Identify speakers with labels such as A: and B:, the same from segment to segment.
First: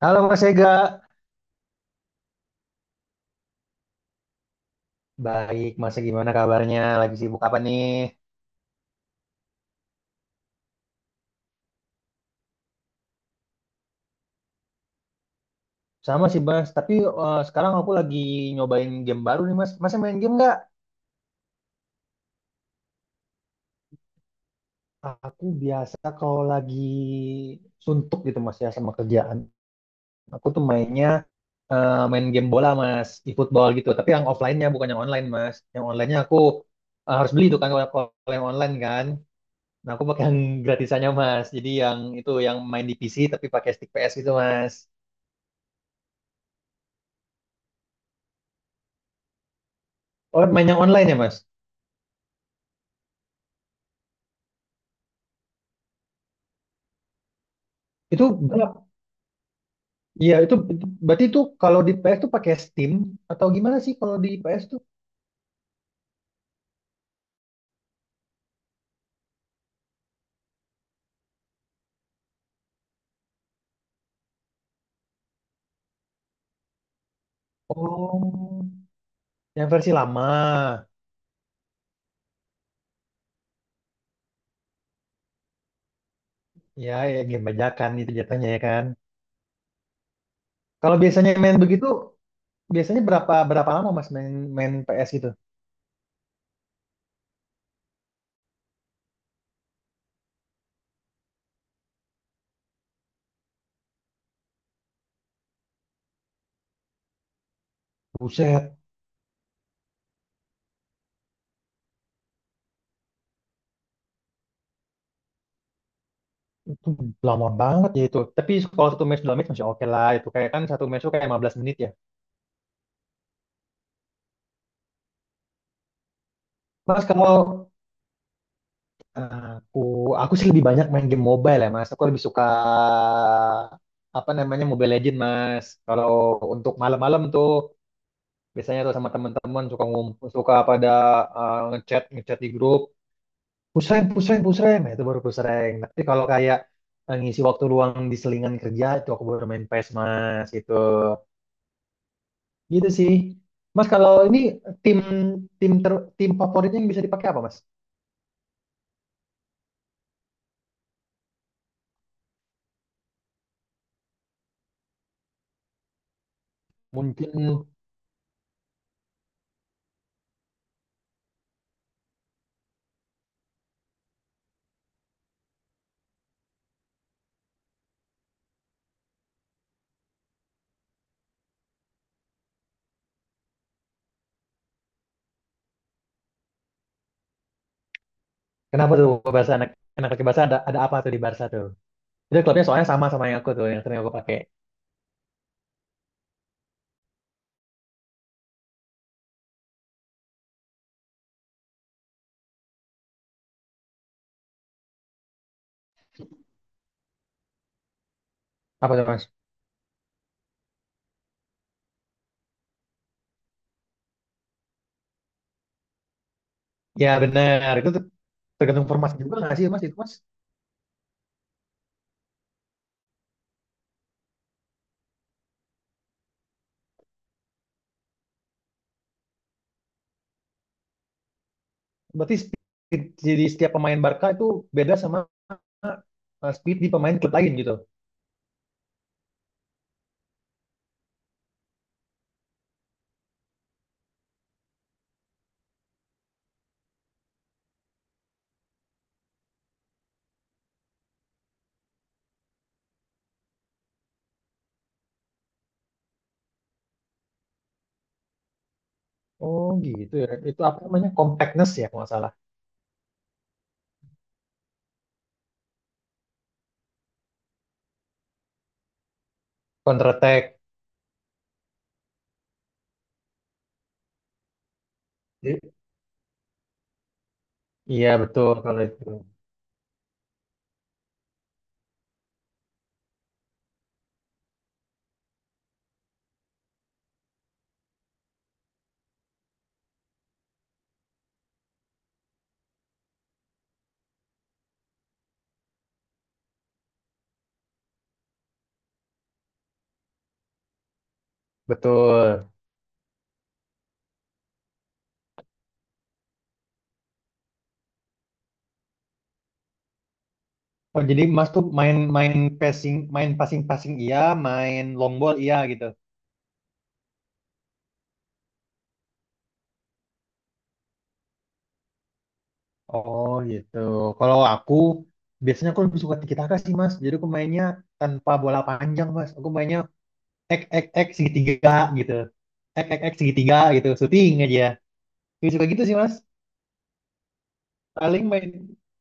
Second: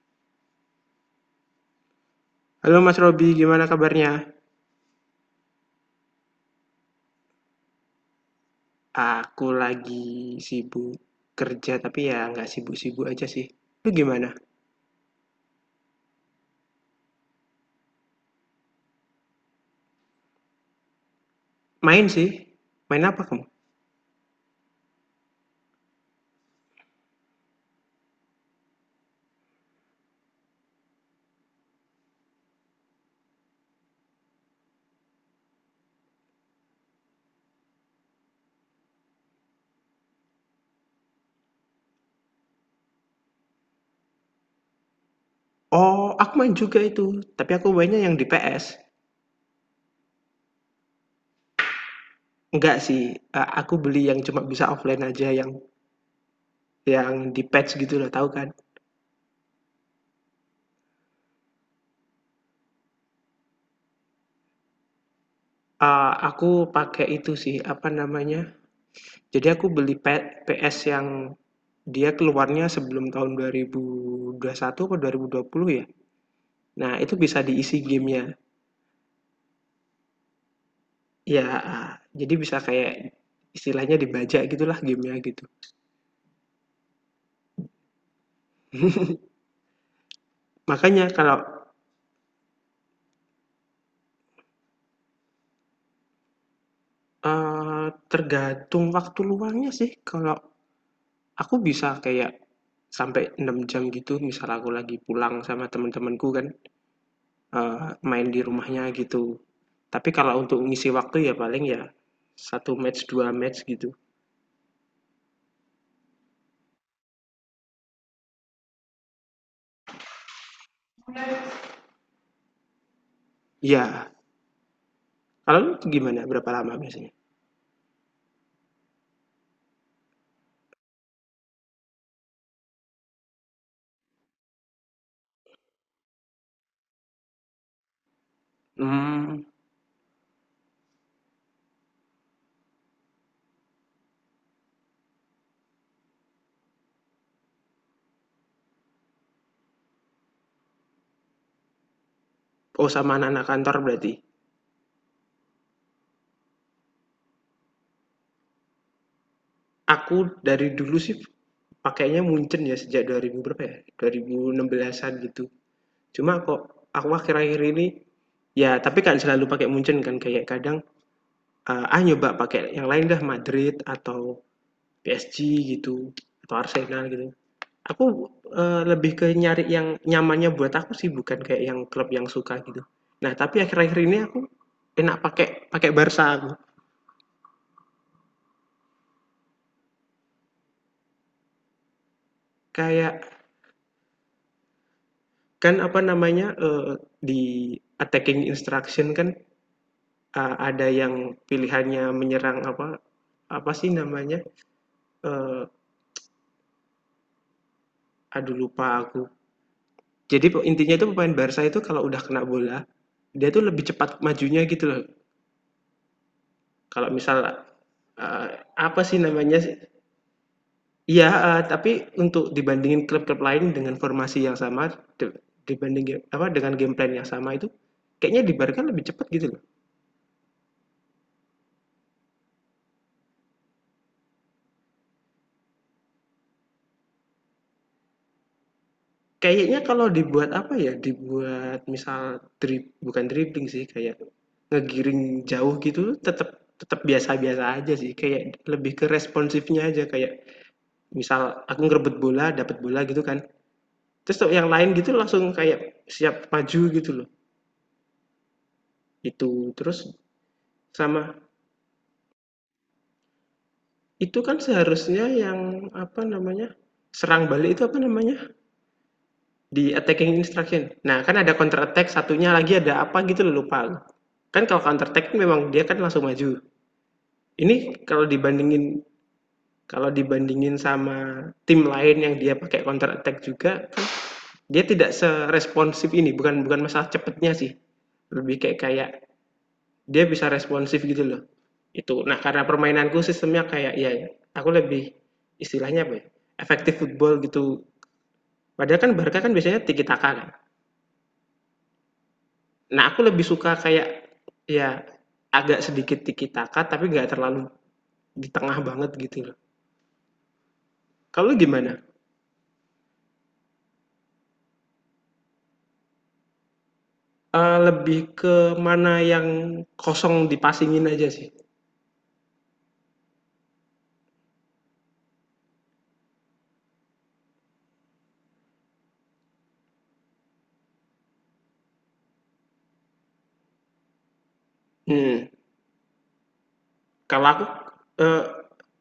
A: Halo Mas Ega,
B: Halo Mas Robi, gimana kabarnya?
A: baik Mas gimana kabarnya? Lagi sibuk apa nih?
B: Aku lagi sibuk kerja, tapi ya nggak sibuk-sibuk aja sih. Lu gimana?
A: Sama sih Mas, tapi sekarang aku lagi nyobain game baru nih Mas. Mas main game nggak?
B: Main sih. Main apa kamu?
A: Aku biasa kalau lagi suntuk gitu Mas ya sama kerjaan. Aku tuh main game bola Mas, e-football gitu. Tapi yang offline-nya bukan yang online Mas. Yang online-nya aku harus beli itu kan kalau kalau yang online kan. Nah aku pakai yang gratisannya Mas. Jadi yang itu yang main di PC tapi pakai stick PS gitu Mas.
B: Oh, aku main juga itu. Tapi aku mainnya yang di PS.
A: Oh main yang online ya Mas?
B: Nggak sih, aku beli yang cuma bisa offline aja, yang di patch gitu loh,
A: Itu
B: tahu kan?
A: berapa? Iya, itu berarti itu kalau di PS tuh pakai Steam atau gimana sih kalau di PS tuh?
B: Aku pakai itu sih, apa namanya? Jadi aku beli PS yang dia keluarnya sebelum tahun 2021 atau 2020 ya. Nah, itu bisa diisi gamenya.
A: Oh, yang versi lama.
B: Ya, jadi bisa kayak istilahnya dibajak gitulah game-nya gitu.
A: Ya, ya, game bajakan itu jatuhnya ya kan. Kalau
B: Makanya
A: biasanya
B: kalau,
A: main begitu, biasanya berapa berapa lama Mas main main PS gitu?
B: tergantung waktu luangnya sih. Kalau aku bisa kayak sampai 6 jam gitu misal aku lagi pulang sama temen-temenku kan, main di
A: Buset,
B: rumahnya gitu. Tapi kalau untuk ngisi waktu ya paling ya satu match, 2 match gitu.
A: itu lama banget ya itu. Tapi kalau satu match dua match masih oke lah. Itu kayak kan satu match tuh kayak 15 menit ya.
B: Ya, kalau lu gimana berapa lama
A: Mas
B: biasanya?
A: kalau Aku aku sih lebih banyak main game mobile ya Mas. Aku lebih suka apa namanya Mobile Legend Mas. Kalau untuk malam-malam tuh biasanya tuh sama
B: Hmm.
A: teman-teman suka ngumpul, suka pada ngechat ngechat di grup. Pusreng, pusreng, pusreng. Nah, itu baru pusreng. Tapi kalau kayak ngisi waktu luang di selingan kerja itu aku baru main PES Mas gitu.
B: Oh,
A: Gitu
B: sama
A: sih.
B: anak-anak kantor
A: Mas
B: berarti?
A: kalau ini tim tim ter, tim favoritnya yang bisa dipakai apa Mas?
B: Aku dari dulu sih pakainya Munchen ya sejak 2000 berapa ya? 2016-an gitu. Cuma kok aku
A: Mungkin
B: akhir-akhir ini ya tapi kan selalu pakai Munchen kan kayak kadang nyoba pakai yang lain dah Madrid atau PSG gitu atau Arsenal gitu. Aku lebih ke nyari yang nyamannya buat aku sih bukan kayak yang klub yang suka gitu. Nah, tapi akhir-akhir ini aku enak pakai pakai Barca aku.
A: Kenapa tuh gua Barca anak anak laki Barca ada apa tuh di Barca tuh? Itu klubnya soalnya sama sama
B: Kayak
A: yang aku tuh yang sering aku pakai.
B: kan apa namanya di attacking instruction kan. Ah, ada yang pilihannya menyerang apa apa sih namanya? Eee, Aduh lupa
A: Apa tuh
B: aku.
A: Mas?
B: Jadi intinya itu pemain Barca itu kalau udah kena bola, dia tuh lebih cepat majunya gitu loh. Kalau
A: Ya
B: misal,
A: benar, itu tuh
B: eee,
A: tergantung
B: apa
A: formasi
B: sih
A: juga nggak
B: namanya
A: sih
B: sih?
A: Mas itu Mas?
B: Iya, heeh, tapi untuk dibandingin klub-klub lain dengan formasi yang sama, dibanding apa, dengan game plan yang sama itu, kayaknya di Barca lebih cepat gitu.
A: Berarti speed jadi setiap pemain Barca itu beda sama speed di pemain klub lain gitu.
B: Kayaknya kalau dibuat apa ya, dibuat misal bukan dribbling sih, kayak ngegiring jauh gitu tetap tetap biasa-biasa aja sih, kayak lebih ke responsifnya aja, kayak misal aku ngerebut bola, dapat bola gitu kan, terus yang lain gitu langsung kayak siap maju gitu loh,
A: Oh
B: itu. Terus
A: gitu ya. Itu apa namanya?
B: sama
A: Compactness ya kalau nggak salah.
B: itu kan seharusnya yang apa namanya, serang balik itu apa namanya, di
A: Counter
B: attacking
A: attack.
B: instruction. Nah, kan ada counter attack, satunya lagi ada apa gitu loh, lupa. Kan kalau counter attack memang
A: Jadi-
B: dia kan langsung maju. Ini
A: Iya
B: kalau
A: betul kalau
B: dibandingin
A: itu.
B: kalau dibandingin sama tim lain yang dia pakai counter attack juga, kan dia tidak seresponsif ini, bukan bukan masalah cepetnya sih. Lebih kayak kayak dia bisa responsif gitu loh. Itu. Nah, karena permainanku sistemnya kayak ya aku lebih istilahnya apa ya? Efektif football gitu. Padahal kan Barca kan biasanya tiki taka kan.
A: Betul.
B: Nah, aku lebih suka kayak ya agak sedikit tiki taka tapi nggak terlalu di tengah banget gitu loh.
A: Oh, jadi Mas
B: Kalau
A: tuh main
B: gimana?
A: main passing passing iya, main long ball iya gitu.
B: Lebih ke mana yang kosong dipasingin aja sih.
A: Oh gitu. Kalau aku biasanya aku lebih suka tiki taka sih mas. Jadi aku mainnya tanpa bola panjang mas. Aku mainnya ek ek ek segitiga gitu. Ek ek ek segitiga gitu. Shooting aja.
B: Mhm.
A: Lebih suka gitu sih mas.
B: kalau aku,
A: Paling
B: eee,
A: main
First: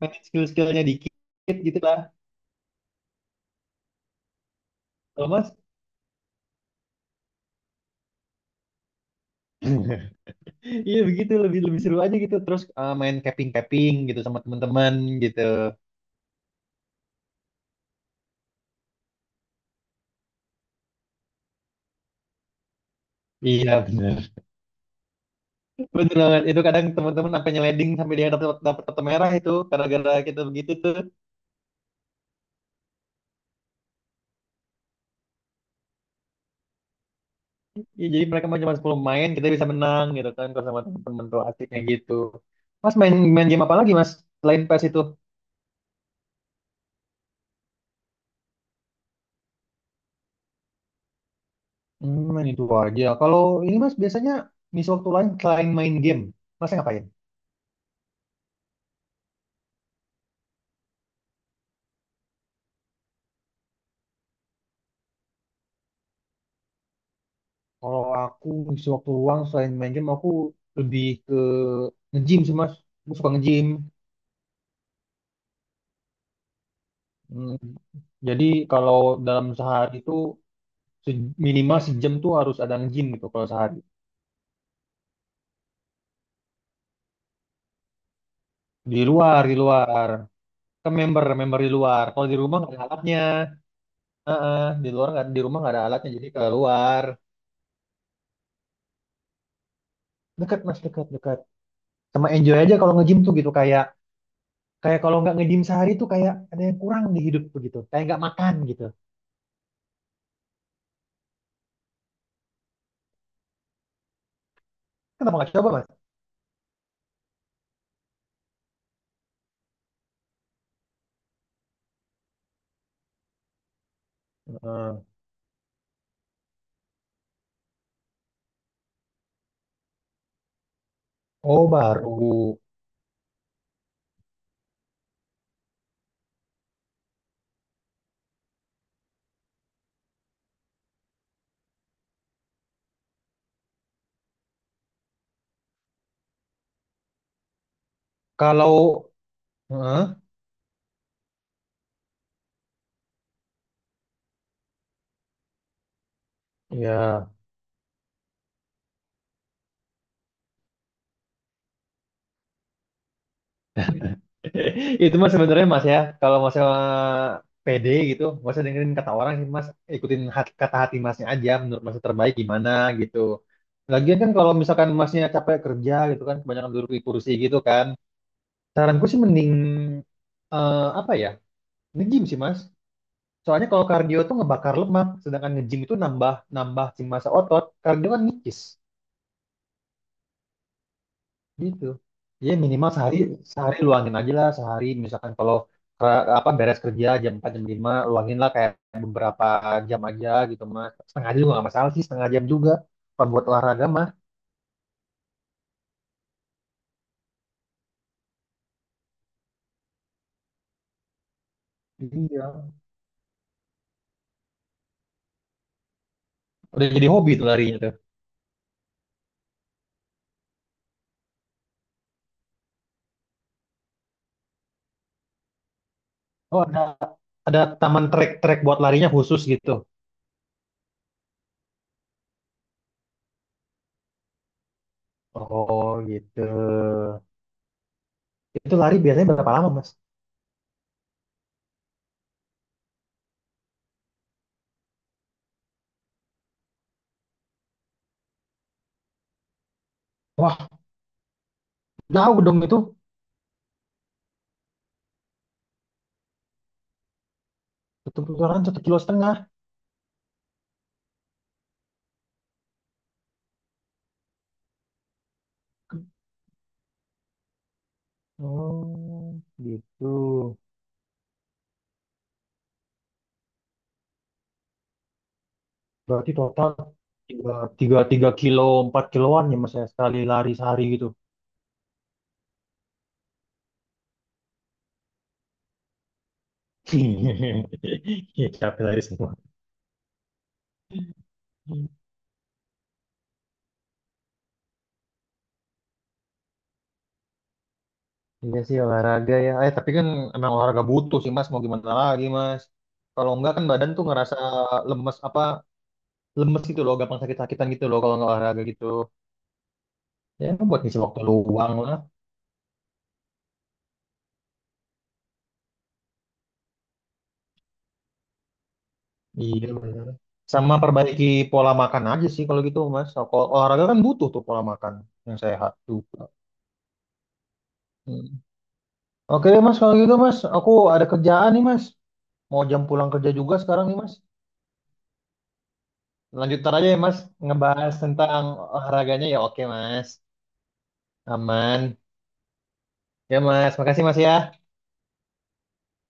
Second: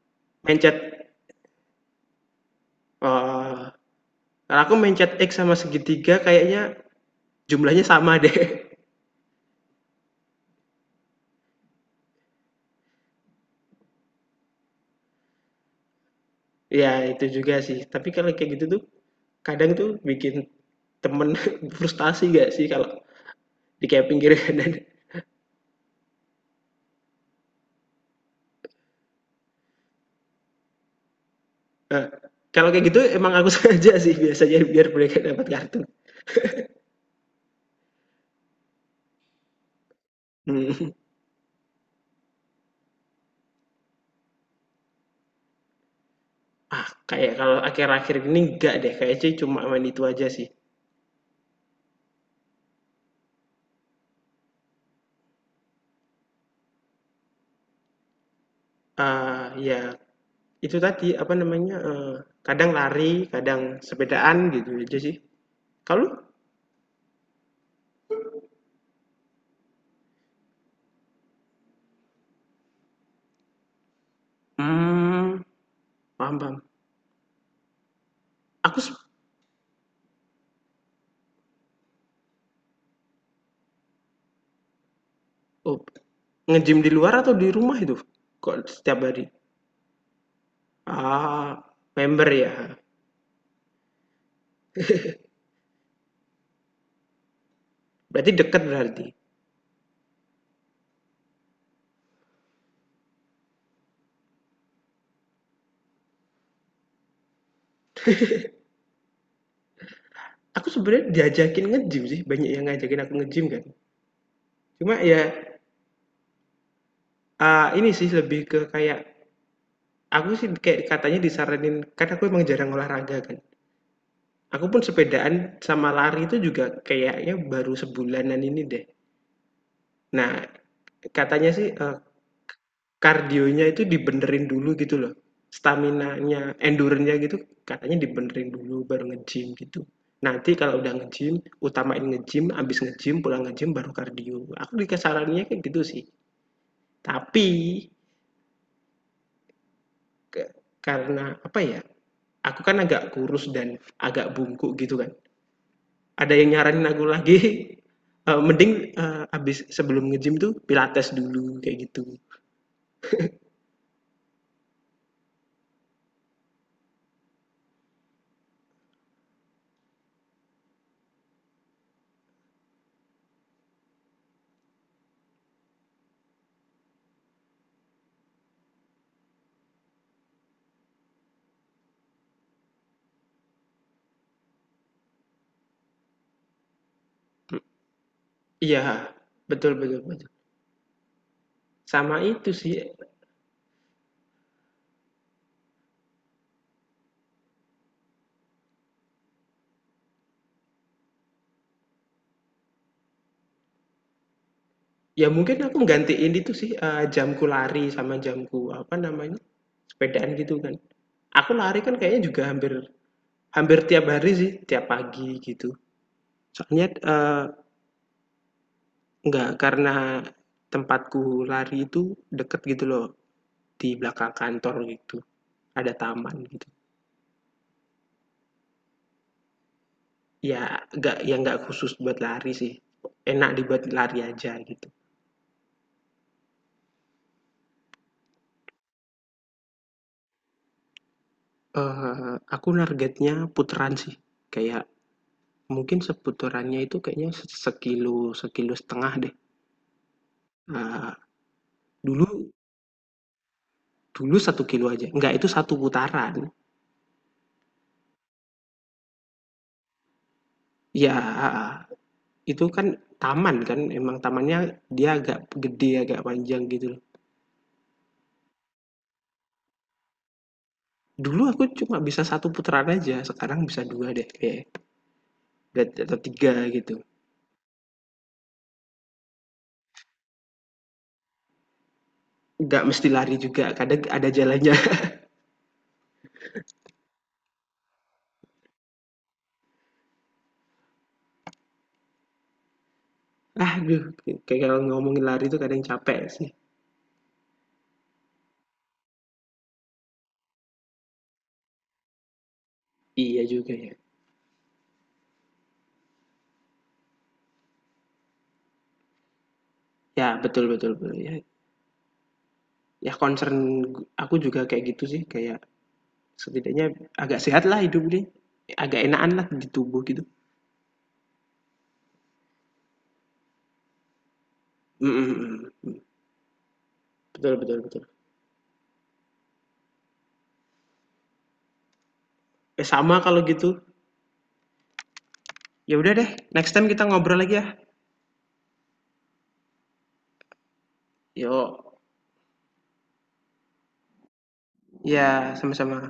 A: main
B: mencet
A: skill-skillnya dikit gitu lah.
B: eee, Kalau aku mencet
A: Kalau
B: X
A: mas.
B: sama segitiga kayaknya jumlahnya sama deh.
A: Iya begitu lebih lebih seru aja gitu terus main capping capping gitu sama teman-teman gitu.
B: Ya itu juga sih, tapi kalau kayak gitu tuh kadang tuh bikin temen frustasi nggak sih kalau
A: Iya
B: di kayak
A: benar,
B: pinggir kanan?
A: benar banget itu kadang teman-teman sampai nyeleding sampai dia dapat dapat kartu merah itu gara-gara kita begitu tuh.
B: Heeh, kalau kayak gitu emang aku sengaja sih biasanya biar mereka dapat kartu.
A: Iya, jadi mereka mah cuma 10 main, kita bisa menang gitu kan kalau sama
B: Mhm.
A: temen-temen tuh asiknya gitu. Mas main main game apa lagi Mas selain PES itu?
B: Kayak kalau akhir-akhir ini enggak deh, kayaknya cuma main itu aja sih.
A: Hmm, main itu aja. Kalau ini Mas biasanya ngisi waktu lain selain main game, Mas ngapain?
B: Ah ya. Itu tadi, apa namanya, kadang lari, kadang sepedaan, gitu aja sih. Kalau lu?
A: Kalau aku ngisi waktu luang selain main game, aku lebih ke nge-gym sih Mas. Aku suka nge-gym.
B: Mmm. Paham paham.
A: Hmm, jadi
B: Aku sep
A: kalau dalam sehari itu minimal sejam tuh harus ada nge-gym gitu kalau sehari.
B: Oh, nge-gym di luar atau di rumah itu? Kok setiap
A: Di
B: hari?
A: luar, di luar. Ke member,
B: Ah,
A: member di luar. Kalau
B: member
A: di
B: ya,
A: rumah nggak ada alatnya. Heeh, di luar nggak di rumah nggak ada alatnya jadi keluar.
B: berarti deket berarti.
A: Dekat mas, dekat, dekat, sama enjoy aja kalau nge-gym tuh gitu kayak kayak kalau nggak nge-gym sehari tuh kayak ada yang kurang di hidup tuh gitu kayak nggak makan gitu.
B: Aku sebenarnya diajakin nge-gym sih, banyak yang ngajakin aku nge-gym kan. Cuma ya,
A: Kenapa nggak coba mas?
B: ini sih lebih ke kayak aku sih kayak katanya disaranin kan aku emang jarang olahraga kan. Aku pun
A: Heeh.
B: sepedaan sama lari itu juga kayaknya baru sebulanan ini deh. Nah, katanya
A: Oh
B: sih,
A: baru.
B: kardionya itu dibenerin dulu gitu loh, staminanya, endure-nya gitu katanya dibenerin dulu baru nge-gym gitu. Nanti kalau udah nge-gym, utamain nge-gym, habis nge-gym, pulang nge-gym, baru kardio. Aku dikasarannya kayak gitu sih. Tapi
A: Kalau. Heeh,
B: ke karena apa ya, aku kan agak kurus dan agak bungkuk gitu kan. Ada yang nyaranin aku
A: ya.
B: lagi, mending, habis sebelum nge-gym tuh pilates dulu kayak gitu.
A: Itu mas sebenarnya mas ya kalau mas PD gitu mas dengerin kata orang sih mas ikutin kata hati masnya aja menurut mas terbaik gimana gitu. Lagian kan kalau misalkan masnya capek kerja gitu kan kebanyakan duduk di kursi gitu kan. Saranku sih mending apa ya? Nge-gym sih, Mas. Soalnya kalau kardio tuh ngebakar lemak, sedangkan nge-gym itu nambah nambah si massa otot. Kardio kan nipis
B: Iya, betul betul betul.
A: gitu.
B: Sama itu
A: Ya
B: sih,
A: minimal sehari sehari luangin aja lah sehari misalkan kalau apa beres kerja jam 4 jam 5, luangin lah kayak beberapa jam aja gitu Mas. Setengah jam juga nggak masalah sih, setengah jam juga. Kalau buat olahraga mah.
B: ya mungkin aku nggantiin itu sih, jamku lari sama jamku, apa namanya, sepedaan gitu kan. Aku lari kan kayaknya juga hampir
A: Iya.
B: hampir tiap hari sih, tiap pagi gitu. Soalnya,
A: Udah jadi hobi tuh larinya tuh.
B: nggak karena tempatku lari itu deket gitu loh, di belakang kantor gitu, ada taman
A: Oh,
B: gitu.
A: ada taman trek-trek buat larinya khusus gitu.
B: Ya nggak khusus buat lari sih, enak dibuat lari aja gitu.
A: Oh, gitu. Itu lari biasanya berapa lama, Mas?
B: Aku targetnya putaran sih, kayak mungkin seputarannya itu kayaknya sekilo, sekilo setengah deh,
A: Wah,
B: eee,
A: jauh
B: dulu
A: dong itu.
B: dulu 1 kilo aja, enggak itu satu putaran.
A: Satu putaran 1,5 kilo.
B: Ya, itu kan taman kan, emang tamannya dia agak gede, agak panjang gitu loh.
A: Oh, gitu.
B: Dulu aku cuma bisa satu putaran aja, sekarang bisa 2 deh kayaknya, atau
A: Berarti
B: 3
A: total
B: gitu.
A: tiga, tiga kilo, 4 kiloan ya Mas ya, sekali lari sehari gitu.
B: Nggak mesti lari juga, kadang ada jalannya.
A: Iya, capek lari semua.
B: Aduh, kayak kalau ngomongin lari itu kadang capek sih.
A: Iya sih olahraga ya. Eh tapi kan emang olahraga butuh sih Mas. Mau gimana lagi Mas? Kalau
B: Iya
A: enggak kan
B: juga
A: badan
B: ya.
A: tuh ngerasa lemes apa lemes gitu loh, gampang sakit-sakitan gitu loh kalau nggak olahraga gitu.
B: Ya,
A: Ya
B: betul
A: buat
B: betul
A: ngisi
B: betul,
A: waktu
B: ya
A: luang lah.
B: ya concern aku juga kayak gitu sih, kayak setidaknya agak sehat lah hidup deh, agak enakanlah di
A: Iya
B: tubuh
A: benar.
B: gitu.
A: Sama perbaiki pola makan aja sih kalau gitu Mas. Kalau olahraga kan butuh tuh pola makan
B: Mhm
A: yang
B: mhm
A: sehat
B: mhm.
A: juga.
B: Betul betul betul.
A: Hmm. Oke deh Mas kalau gitu Mas, aku ada kerjaan nih Mas. Mau jam
B: Eh,
A: pulang
B: sama
A: kerja
B: kalau
A: juga
B: gitu.
A: sekarang nih Mas.
B: Ya udah deh,
A: Lanjut
B: next
A: ntar aja
B: time
A: ya
B: kita
A: Mas
B: ngobrol lagi ya.
A: ngebahas tentang olahraganya ya oke Mas. Aman.
B: Yok.
A: Ya Mas, makasih Mas ya.
B: Ya, sama-sama.